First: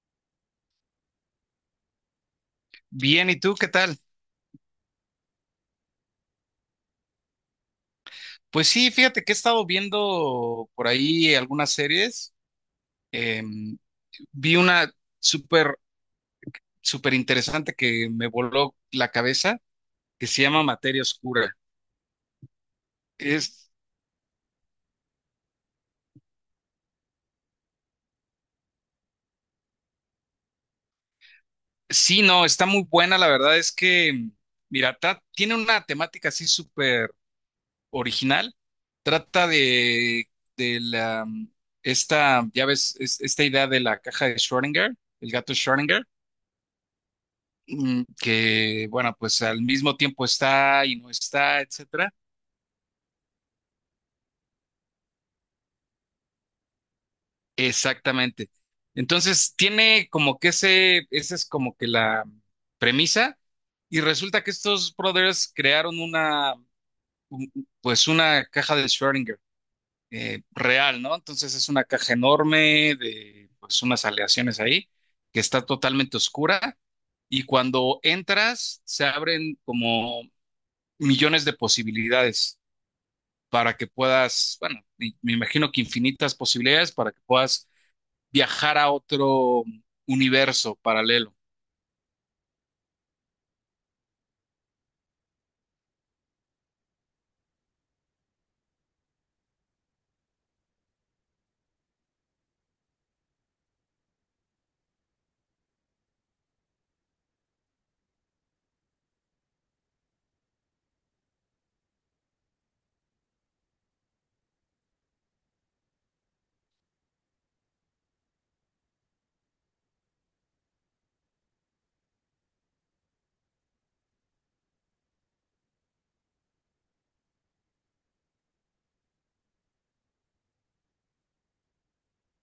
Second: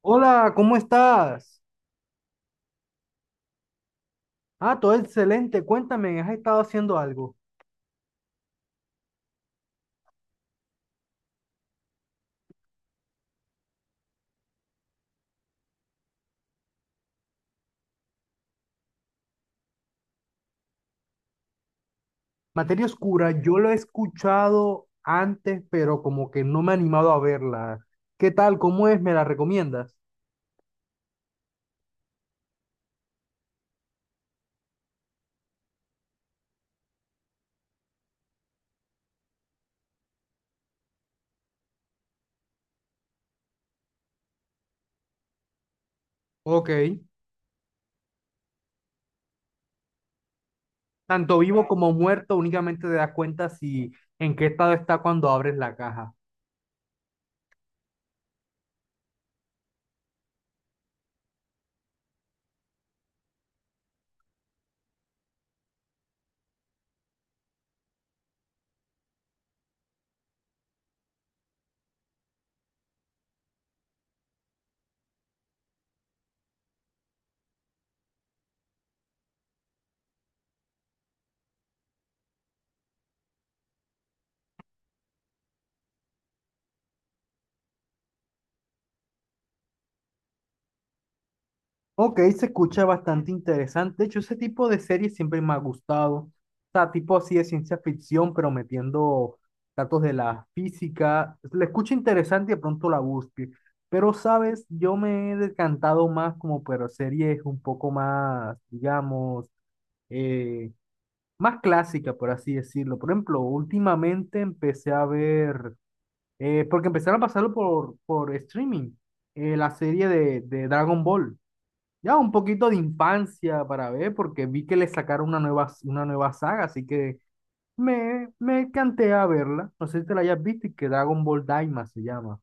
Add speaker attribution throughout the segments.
Speaker 1: Hola, ¿cómo estás?
Speaker 2: Bien, ¿y tú qué tal?
Speaker 1: Ah, todo excelente. Cuéntame, ¿has estado haciendo algo?
Speaker 2: Pues sí, fíjate que he estado viendo por ahí algunas series. Em, vi una súper, súper interesante que me voló la cabeza, que se llama Materia Oscura.
Speaker 1: Materia Oscura, yo lo
Speaker 2: Es,
Speaker 1: he escuchado antes, pero como que no me he animado a verla. ¿Qué tal? ¿Cómo es? ¿Me la recomiendas?
Speaker 2: sí, no, está muy buena. La verdad es que, mira, tiene una temática así súper original. Trata de la, esta, ya ves, esta idea de la caja de Schrödinger, el gato Schrödinger.
Speaker 1: Ok.
Speaker 2: Que, bueno, pues al mismo tiempo está y no
Speaker 1: Tanto
Speaker 2: está,
Speaker 1: vivo como
Speaker 2: etcétera.
Speaker 1: muerto, únicamente te das cuenta si en qué estado está cuando abres la caja.
Speaker 2: Exactamente. Entonces, tiene como que ese, esa es como que la premisa, y resulta que estos brothers crearon una, un- pues una caja de Schrödinger real, ¿no? Entonces es una caja enorme de, pues unas aleaciones ahí, que está totalmente oscura, y cuando entras, se abren como millones de posibilidades, para que puedas, bueno, me imagino que infinitas posibilidades para que puedas viajar a otro universo paralelo.
Speaker 1: Ok, se escucha bastante interesante. De hecho, ese tipo de series siempre me ha gustado. O sea, tipo así de ciencia ficción, pero metiendo datos de la física. La escucho interesante y de pronto la busque. Pero, ¿sabes? Yo me he decantado más como por series un poco más, digamos, eh, más clásica, por así decirlo. Por ejemplo, últimamente empecé a ver, porque empezaron a pasarlo por streaming, la serie de Dragon Ball. Ya un poquito de infancia para ver, porque vi que le sacaron una nueva saga, así que me canté a verla. No sé si te la hayas visto, y que Dragon Ball Daima se llama.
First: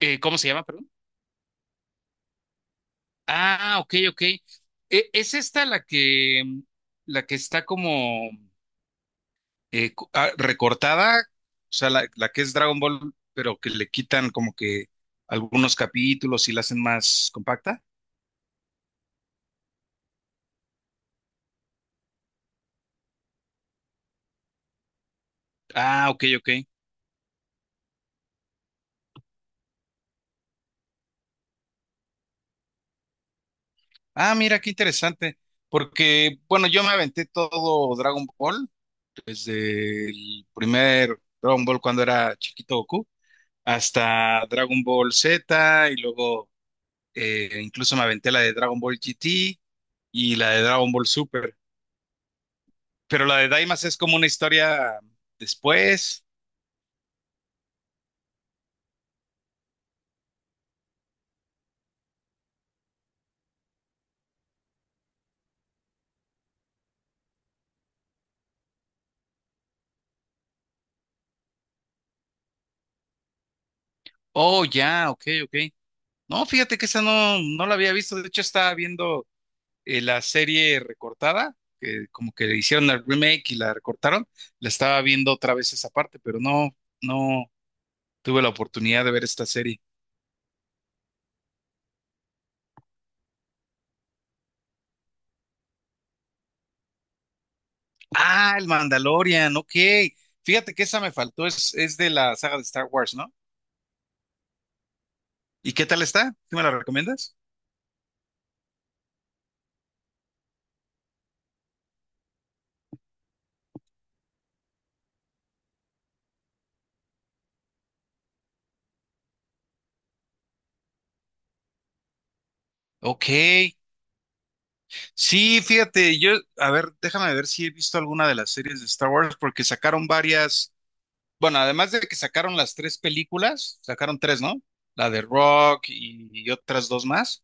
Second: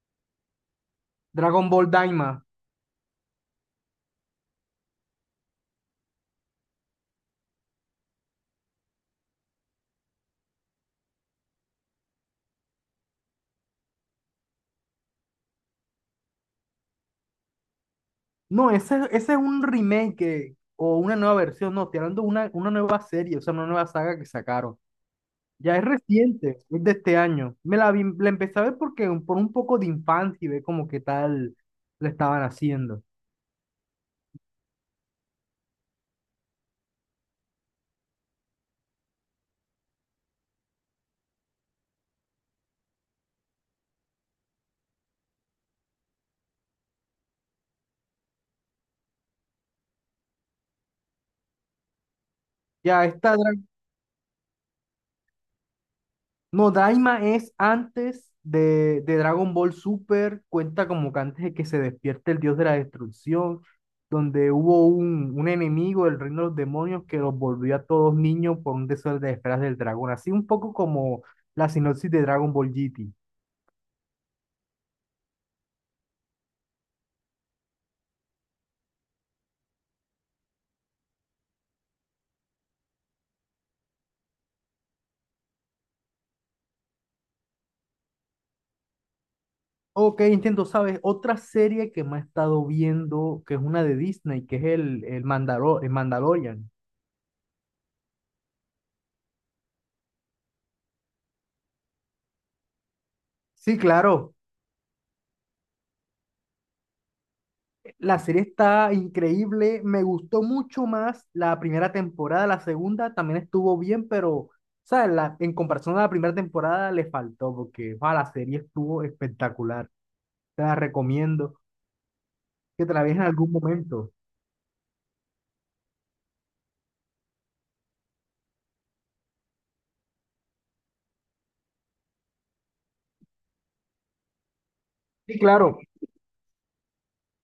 Speaker 2: ¿Cómo se llama, perdón?
Speaker 1: Dragon Ball Daima.
Speaker 2: Ah, ok, ok. ¿Es esta la que está como recortada? O sea, la que es Dragon Ball, pero que le quitan como que algunos capítulos y la hacen más compacta.
Speaker 1: No, ese es un remake que- o una nueva versión, no, estoy hablando de una nueva serie, o sea, una nueva saga que sacaron. Ya es
Speaker 2: Ah, ok, ok.
Speaker 1: reciente, es de este año. Me la vi- la empecé a ver porque un- por un poco de infancia y ve como qué tal le estaban haciendo.
Speaker 2: Ah, mira, qué interesante. Porque, bueno, yo me aventé todo Dragon Ball desde el primer Dragon Ball cuando era chiquito Goku, hasta Dragon Ball Z y luego, incluso me aventé la de Dragon Ball GT y la de Dragon Ball Super.
Speaker 1: Ya
Speaker 2: Pero
Speaker 1: está.
Speaker 2: la de Daimas es como una historia después.
Speaker 1: No, Daima es antes de Dragon Ball Super, cuenta como que antes de que se despierte el dios de la destrucción, donde hubo un enemigo del reino de los demonios que los volvió a todos niños por un deseo de esferas del dragón, así un poco como la sinopsis de Dragon Ball GT.
Speaker 2: Oh, ya, ok, ok. No, fíjate que esa no, no la había visto. De hecho, estaba viendo la serie recortada, que como que le hicieron el remake y la recortaron. La estaba viendo otra vez esa parte, pero no, no tuve la oportunidad de ver esta serie.
Speaker 1: Ok, entiendo, ¿sabes? Otra serie que me ha estado viendo, que es una de Disney, que es Mandalor- el Mandalorian.
Speaker 2: Ah, el Mandalorian, ok. Fíjate que esa me faltó, es de la saga de Star Wars, ¿no?
Speaker 1: Sí, claro.
Speaker 2: ¿Y qué tal está? ¿Tú me la recomiendas?
Speaker 1: La serie está increíble, me gustó mucho más la primera temporada, la segunda también estuvo bien, pero ¿sabes? La, en comparación a la primera temporada le faltó porque ah, la serie estuvo espectacular. Te la recomiendo que te la veas en
Speaker 2: Ok.
Speaker 1: algún momento.
Speaker 2: Sí, fíjate, yo, a ver, déjame ver si he visto alguna de las series de Star Wars, porque sacaron varias, bueno, además de que sacaron las tres películas, sacaron tres, ¿no? La de
Speaker 1: Sí, claro.
Speaker 2: Rock y otras dos más.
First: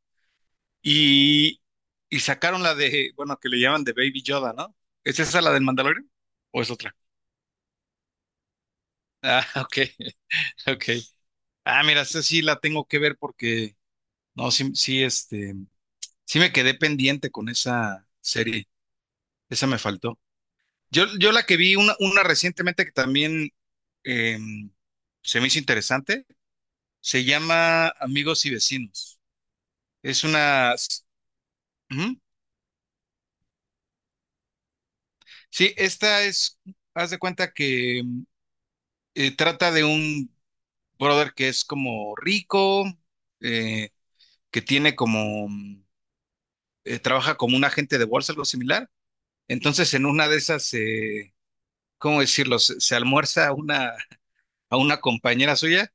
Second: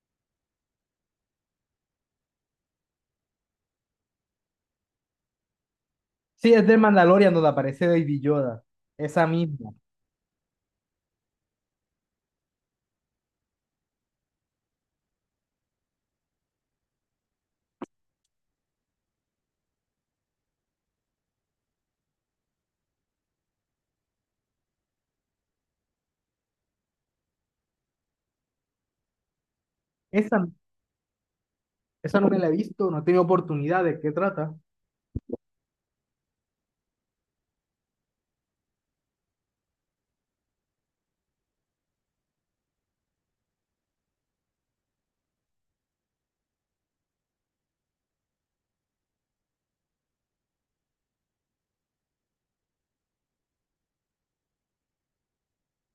Speaker 2: Y, y sacaron la de, bueno, que le llaman de Baby Yoda, ¿no? ¿Es esa la del Mandalorian?
Speaker 1: Sí,
Speaker 2: ¿O
Speaker 1: es
Speaker 2: es
Speaker 1: del
Speaker 2: otra?
Speaker 1: Mandalorian donde aparece Baby Yoda. Esa
Speaker 2: Ah,
Speaker 1: misma.
Speaker 2: ok, ok. Ah, mira, esta sí la tengo que ver porque, no, sí, sí, este, sí me quedé pendiente con esa serie, esa me faltó. Yo la que vi, una recientemente que también eh, se me hizo interesante, se llama Amigos y Vecinos. Es
Speaker 1: Esa,
Speaker 2: una, ujú.
Speaker 1: esa no me la he visto, no he tenido oportunidad. ¿De qué trata?
Speaker 2: Sí, esta es, haz de cuenta que trata de un brother que es como rico, eh, que tiene como, trabaja como un agente de bolsa, algo similar. Entonces, en una de esas, ¿cómo decirlo? Se almuerza a una compañera suya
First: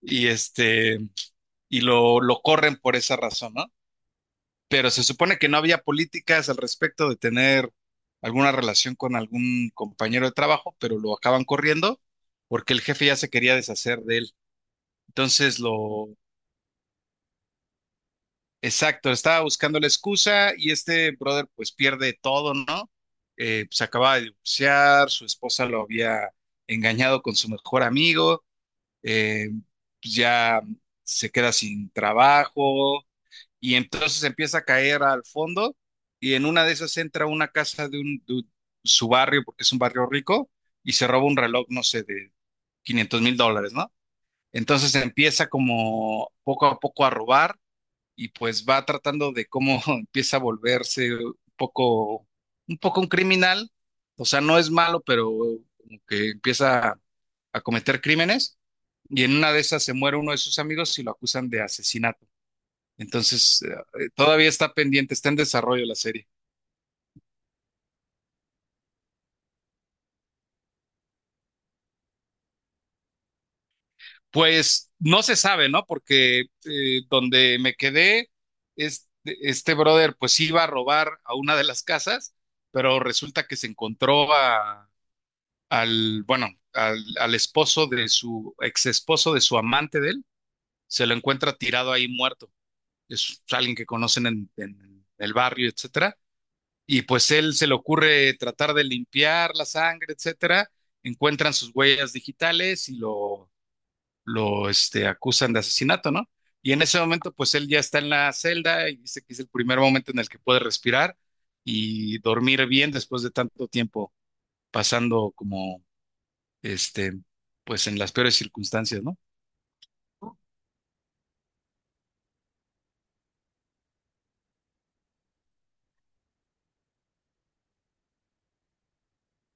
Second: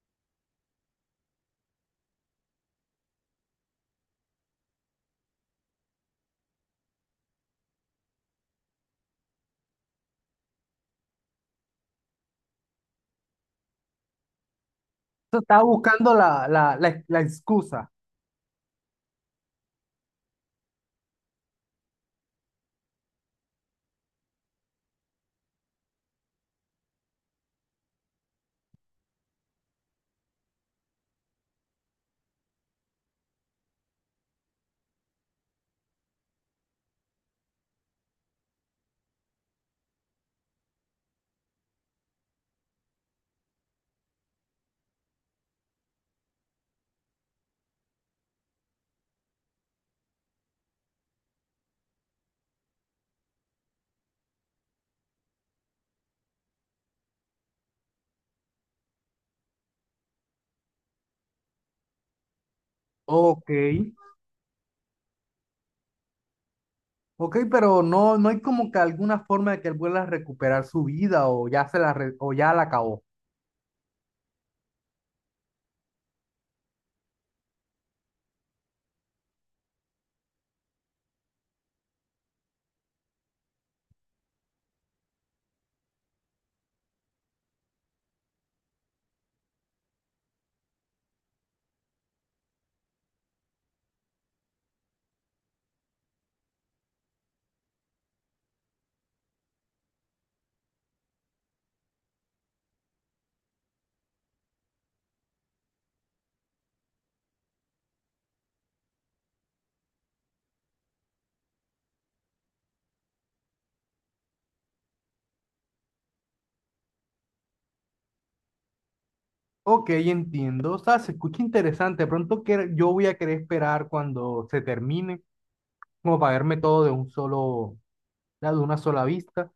Speaker 2: y este, y lo corren por esa razón, ¿no? Pero se supone que no había políticas al respecto de tener alguna relación con algún compañero de trabajo, pero lo acaban corriendo porque el jefe ya se quería deshacer de él. Entonces
Speaker 1: Estaba
Speaker 2: lo...
Speaker 1: buscando la excusa.
Speaker 2: Exacto, estaba buscando la excusa y este brother pues pierde todo, ¿no? Se acaba de divorciar, su esposa lo había engañado con su mejor amigo, eh, pues, ya se queda sin trabajo y entonces empieza a caer al fondo y en una de esas entra a una casa de, un, su barrio, porque es un barrio rico, y se roba un reloj, no sé, de 500 mil dólares, ¿no? Entonces empieza como poco a poco a robar y pues va tratando de cómo empieza a volverse un poco, un poco un criminal, o sea, no es malo, pero como que empieza a cometer crímenes y en una de esas se muere uno de sus amigos y lo acusan de asesinato.
Speaker 1: Ok.
Speaker 2: Entonces, todavía está pendiente, está en desarrollo la serie.
Speaker 1: Ok, pero no, no hay como que alguna forma de que él vuelva a recuperar su vida o ya se la re- o ya la acabó.
Speaker 2: Pues no se sabe, ¿no? Porque donde me quedé, este brother pues iba a robar a una de las casas, pero resulta que se encontró a al, bueno, al, al esposo de su ex esposo de su amante de él, se lo encuentra tirado ahí muerto. Es alguien que conocen en el barrio, etcétera. Y pues él se le ocurre tratar de limpiar la sangre, etcétera. Encuentran sus huellas digitales y lo este, acusan de asesinato, ¿no? Y en ese momento, pues él ya está en la celda y dice que es el primer momento en el que puede respirar y dormir bien después de tanto tiempo pasando como este, pues en las peores circunstancias, ¿no?
Speaker 1: Ok, entiendo. O sea, se escucha interesante. De pronto que yo voy a querer esperar cuando se termine, como para verme todo de un solo, ya de una sola vista.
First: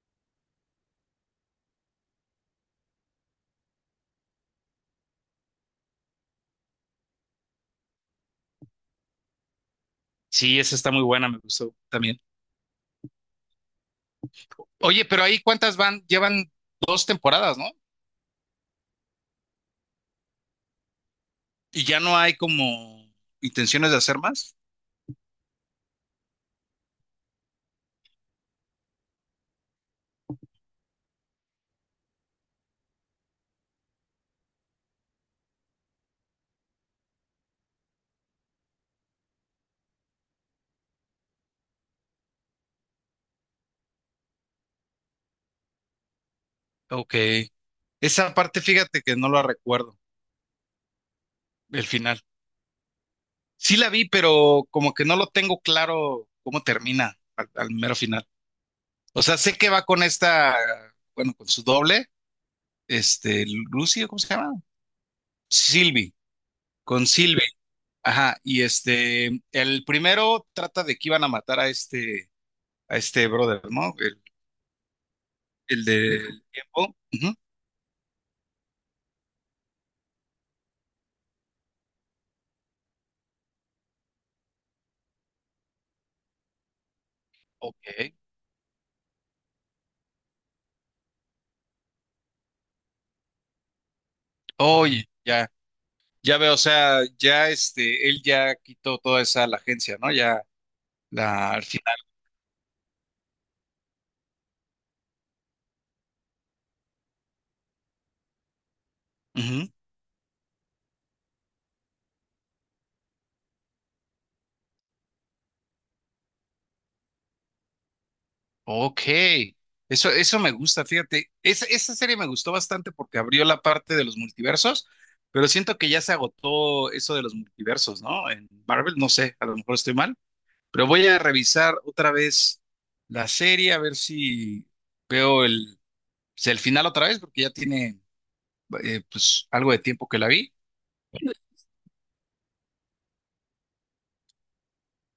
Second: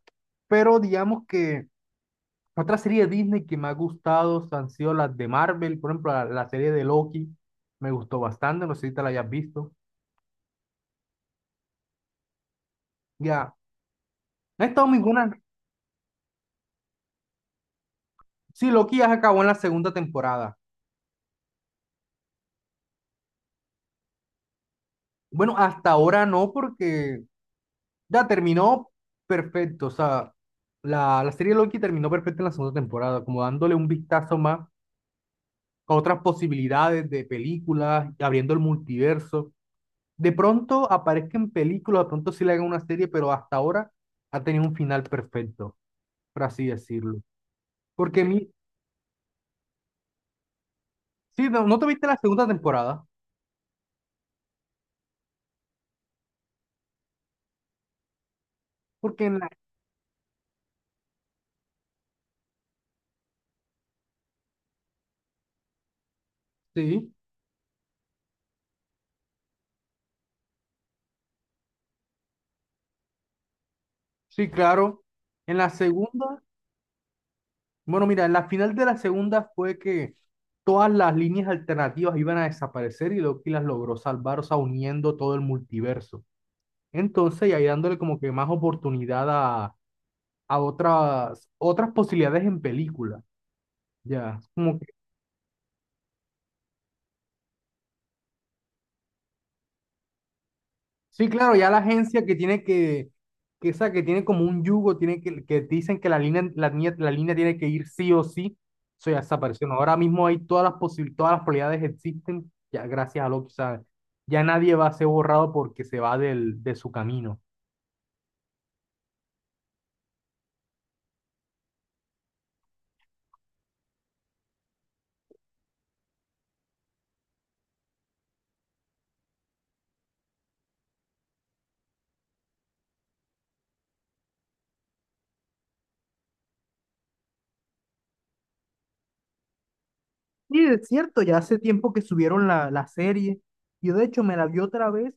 Speaker 1: Pero digamos que otra serie de Disney que me ha gustado han sido las de Marvel. Por ejemplo, la serie de Loki me gustó bastante. No sé si te la hayas visto.
Speaker 2: Sí, esa está muy buena, me gustó también.
Speaker 1: Ya, no he estado
Speaker 2: Oye, pero
Speaker 1: ninguna.
Speaker 2: ahí cuántas van, llevan dos temporadas, ¿no?
Speaker 1: Sí, Loki ya se acabó en la segunda temporada.
Speaker 2: Y ya no hay como intenciones de hacer más.
Speaker 1: Bueno, hasta ahora no, porque ya terminó perfecto. O sea, la serie Loki terminó perfecta en la segunda temporada, como dándole un vistazo más a otras posibilidades de películas, abriendo el multiverso. De pronto aparezca en películas, de pronto sí le hagan una serie, pero hasta ahora ha tenido un final perfecto, por así
Speaker 2: Ok.
Speaker 1: decirlo. Porque
Speaker 2: Esa
Speaker 1: mi,
Speaker 2: parte, fíjate que no la recuerdo,
Speaker 1: sí, no, no te
Speaker 2: el
Speaker 1: viste la
Speaker 2: final.
Speaker 1: segunda temporada,
Speaker 2: Sí la vi, pero como que no lo tengo claro cómo termina al, al mero final. O
Speaker 1: porque en
Speaker 2: sea,
Speaker 1: la,
Speaker 2: sé que va con esta, bueno, con su doble, este, Lucy, ¿cómo se llama? Sylvie, con
Speaker 1: sí,
Speaker 2: Sylvie. Ajá, y este, el primero trata de que iban a matar a este brother, ¿no?
Speaker 1: sí, claro, en la
Speaker 2: El
Speaker 1: segunda.
Speaker 2: del tiempo. Ujú.
Speaker 1: Bueno, mira, en la final de la segunda fue que todas las líneas alternativas iban a desaparecer y Loki las logró salvar, o sea, uniendo todo el multiverso. Entonces, y ahí dándole
Speaker 2: Ok.
Speaker 1: como que más oportunidad a otras, otras posibilidades en película. Ya, como
Speaker 2: Oye, ya, ya veo, o sea, ya este, él ya quitó toda esa la agencia, ¿no? Ya
Speaker 1: sí,
Speaker 2: la
Speaker 1: claro,
Speaker 2: al
Speaker 1: ya la
Speaker 2: final.
Speaker 1: agencia que tiene que esa que tiene como un yugo, tiene que dicen que la línea tiene que ir sí o sí, eso ya desapareció.
Speaker 2: Ujú.
Speaker 1: ¿No? Ahora mismo hay todas las posibilidades, todas las probabilidades existen, ya gracias a lo que sabe. Ya nadie va a ser borrado porque se va del, de su camino.
Speaker 2: Ok. Eso me gusta, fíjate. Esa serie me gustó bastante porque abrió la parte de los multiversos, pero siento que ya se agotó eso de los multiversos, ¿no? En Marvel, no sé, a lo mejor estoy mal. Pero voy a revisar otra vez la serie, a ver si veo el, si el final otra vez, porque ya tiene pues algo de tiempo que la vi.
Speaker 1: Sí es cierto, ya hace tiempo que subieron la serie. Yo de hecho me la vi otra vez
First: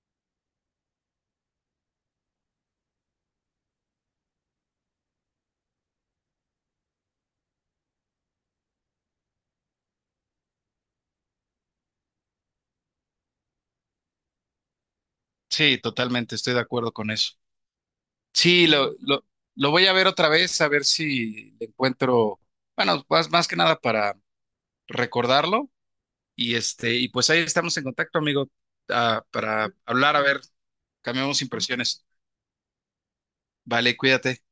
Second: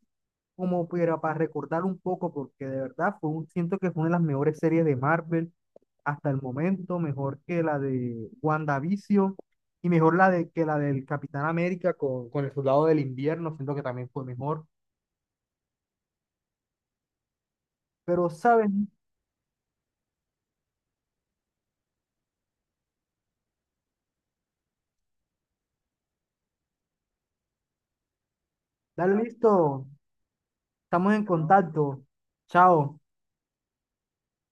Speaker 1: como para recordar un poco, porque de verdad fue un, siento que fue una de las mejores series de Marvel hasta el momento, mejor que la de WandaVision y mejor la de, que la del Capitán América con el Soldado del Invierno, siento que también fue mejor.
Speaker 2: Sí, totalmente, estoy de acuerdo con eso.
Speaker 1: Pero,
Speaker 2: Sí,
Speaker 1: ¿saben?
Speaker 2: lo voy a ver otra vez, a ver si le encuentro, bueno, más, más que nada para recordarlo. Y este, y pues ahí estamos en contacto, amigo,
Speaker 1: Dale
Speaker 2: ah, para
Speaker 1: listo,
Speaker 2: hablar, a ver,
Speaker 1: estamos en
Speaker 2: cambiamos
Speaker 1: contacto.
Speaker 2: impresiones.
Speaker 1: Chao.
Speaker 2: Vale, cuídate.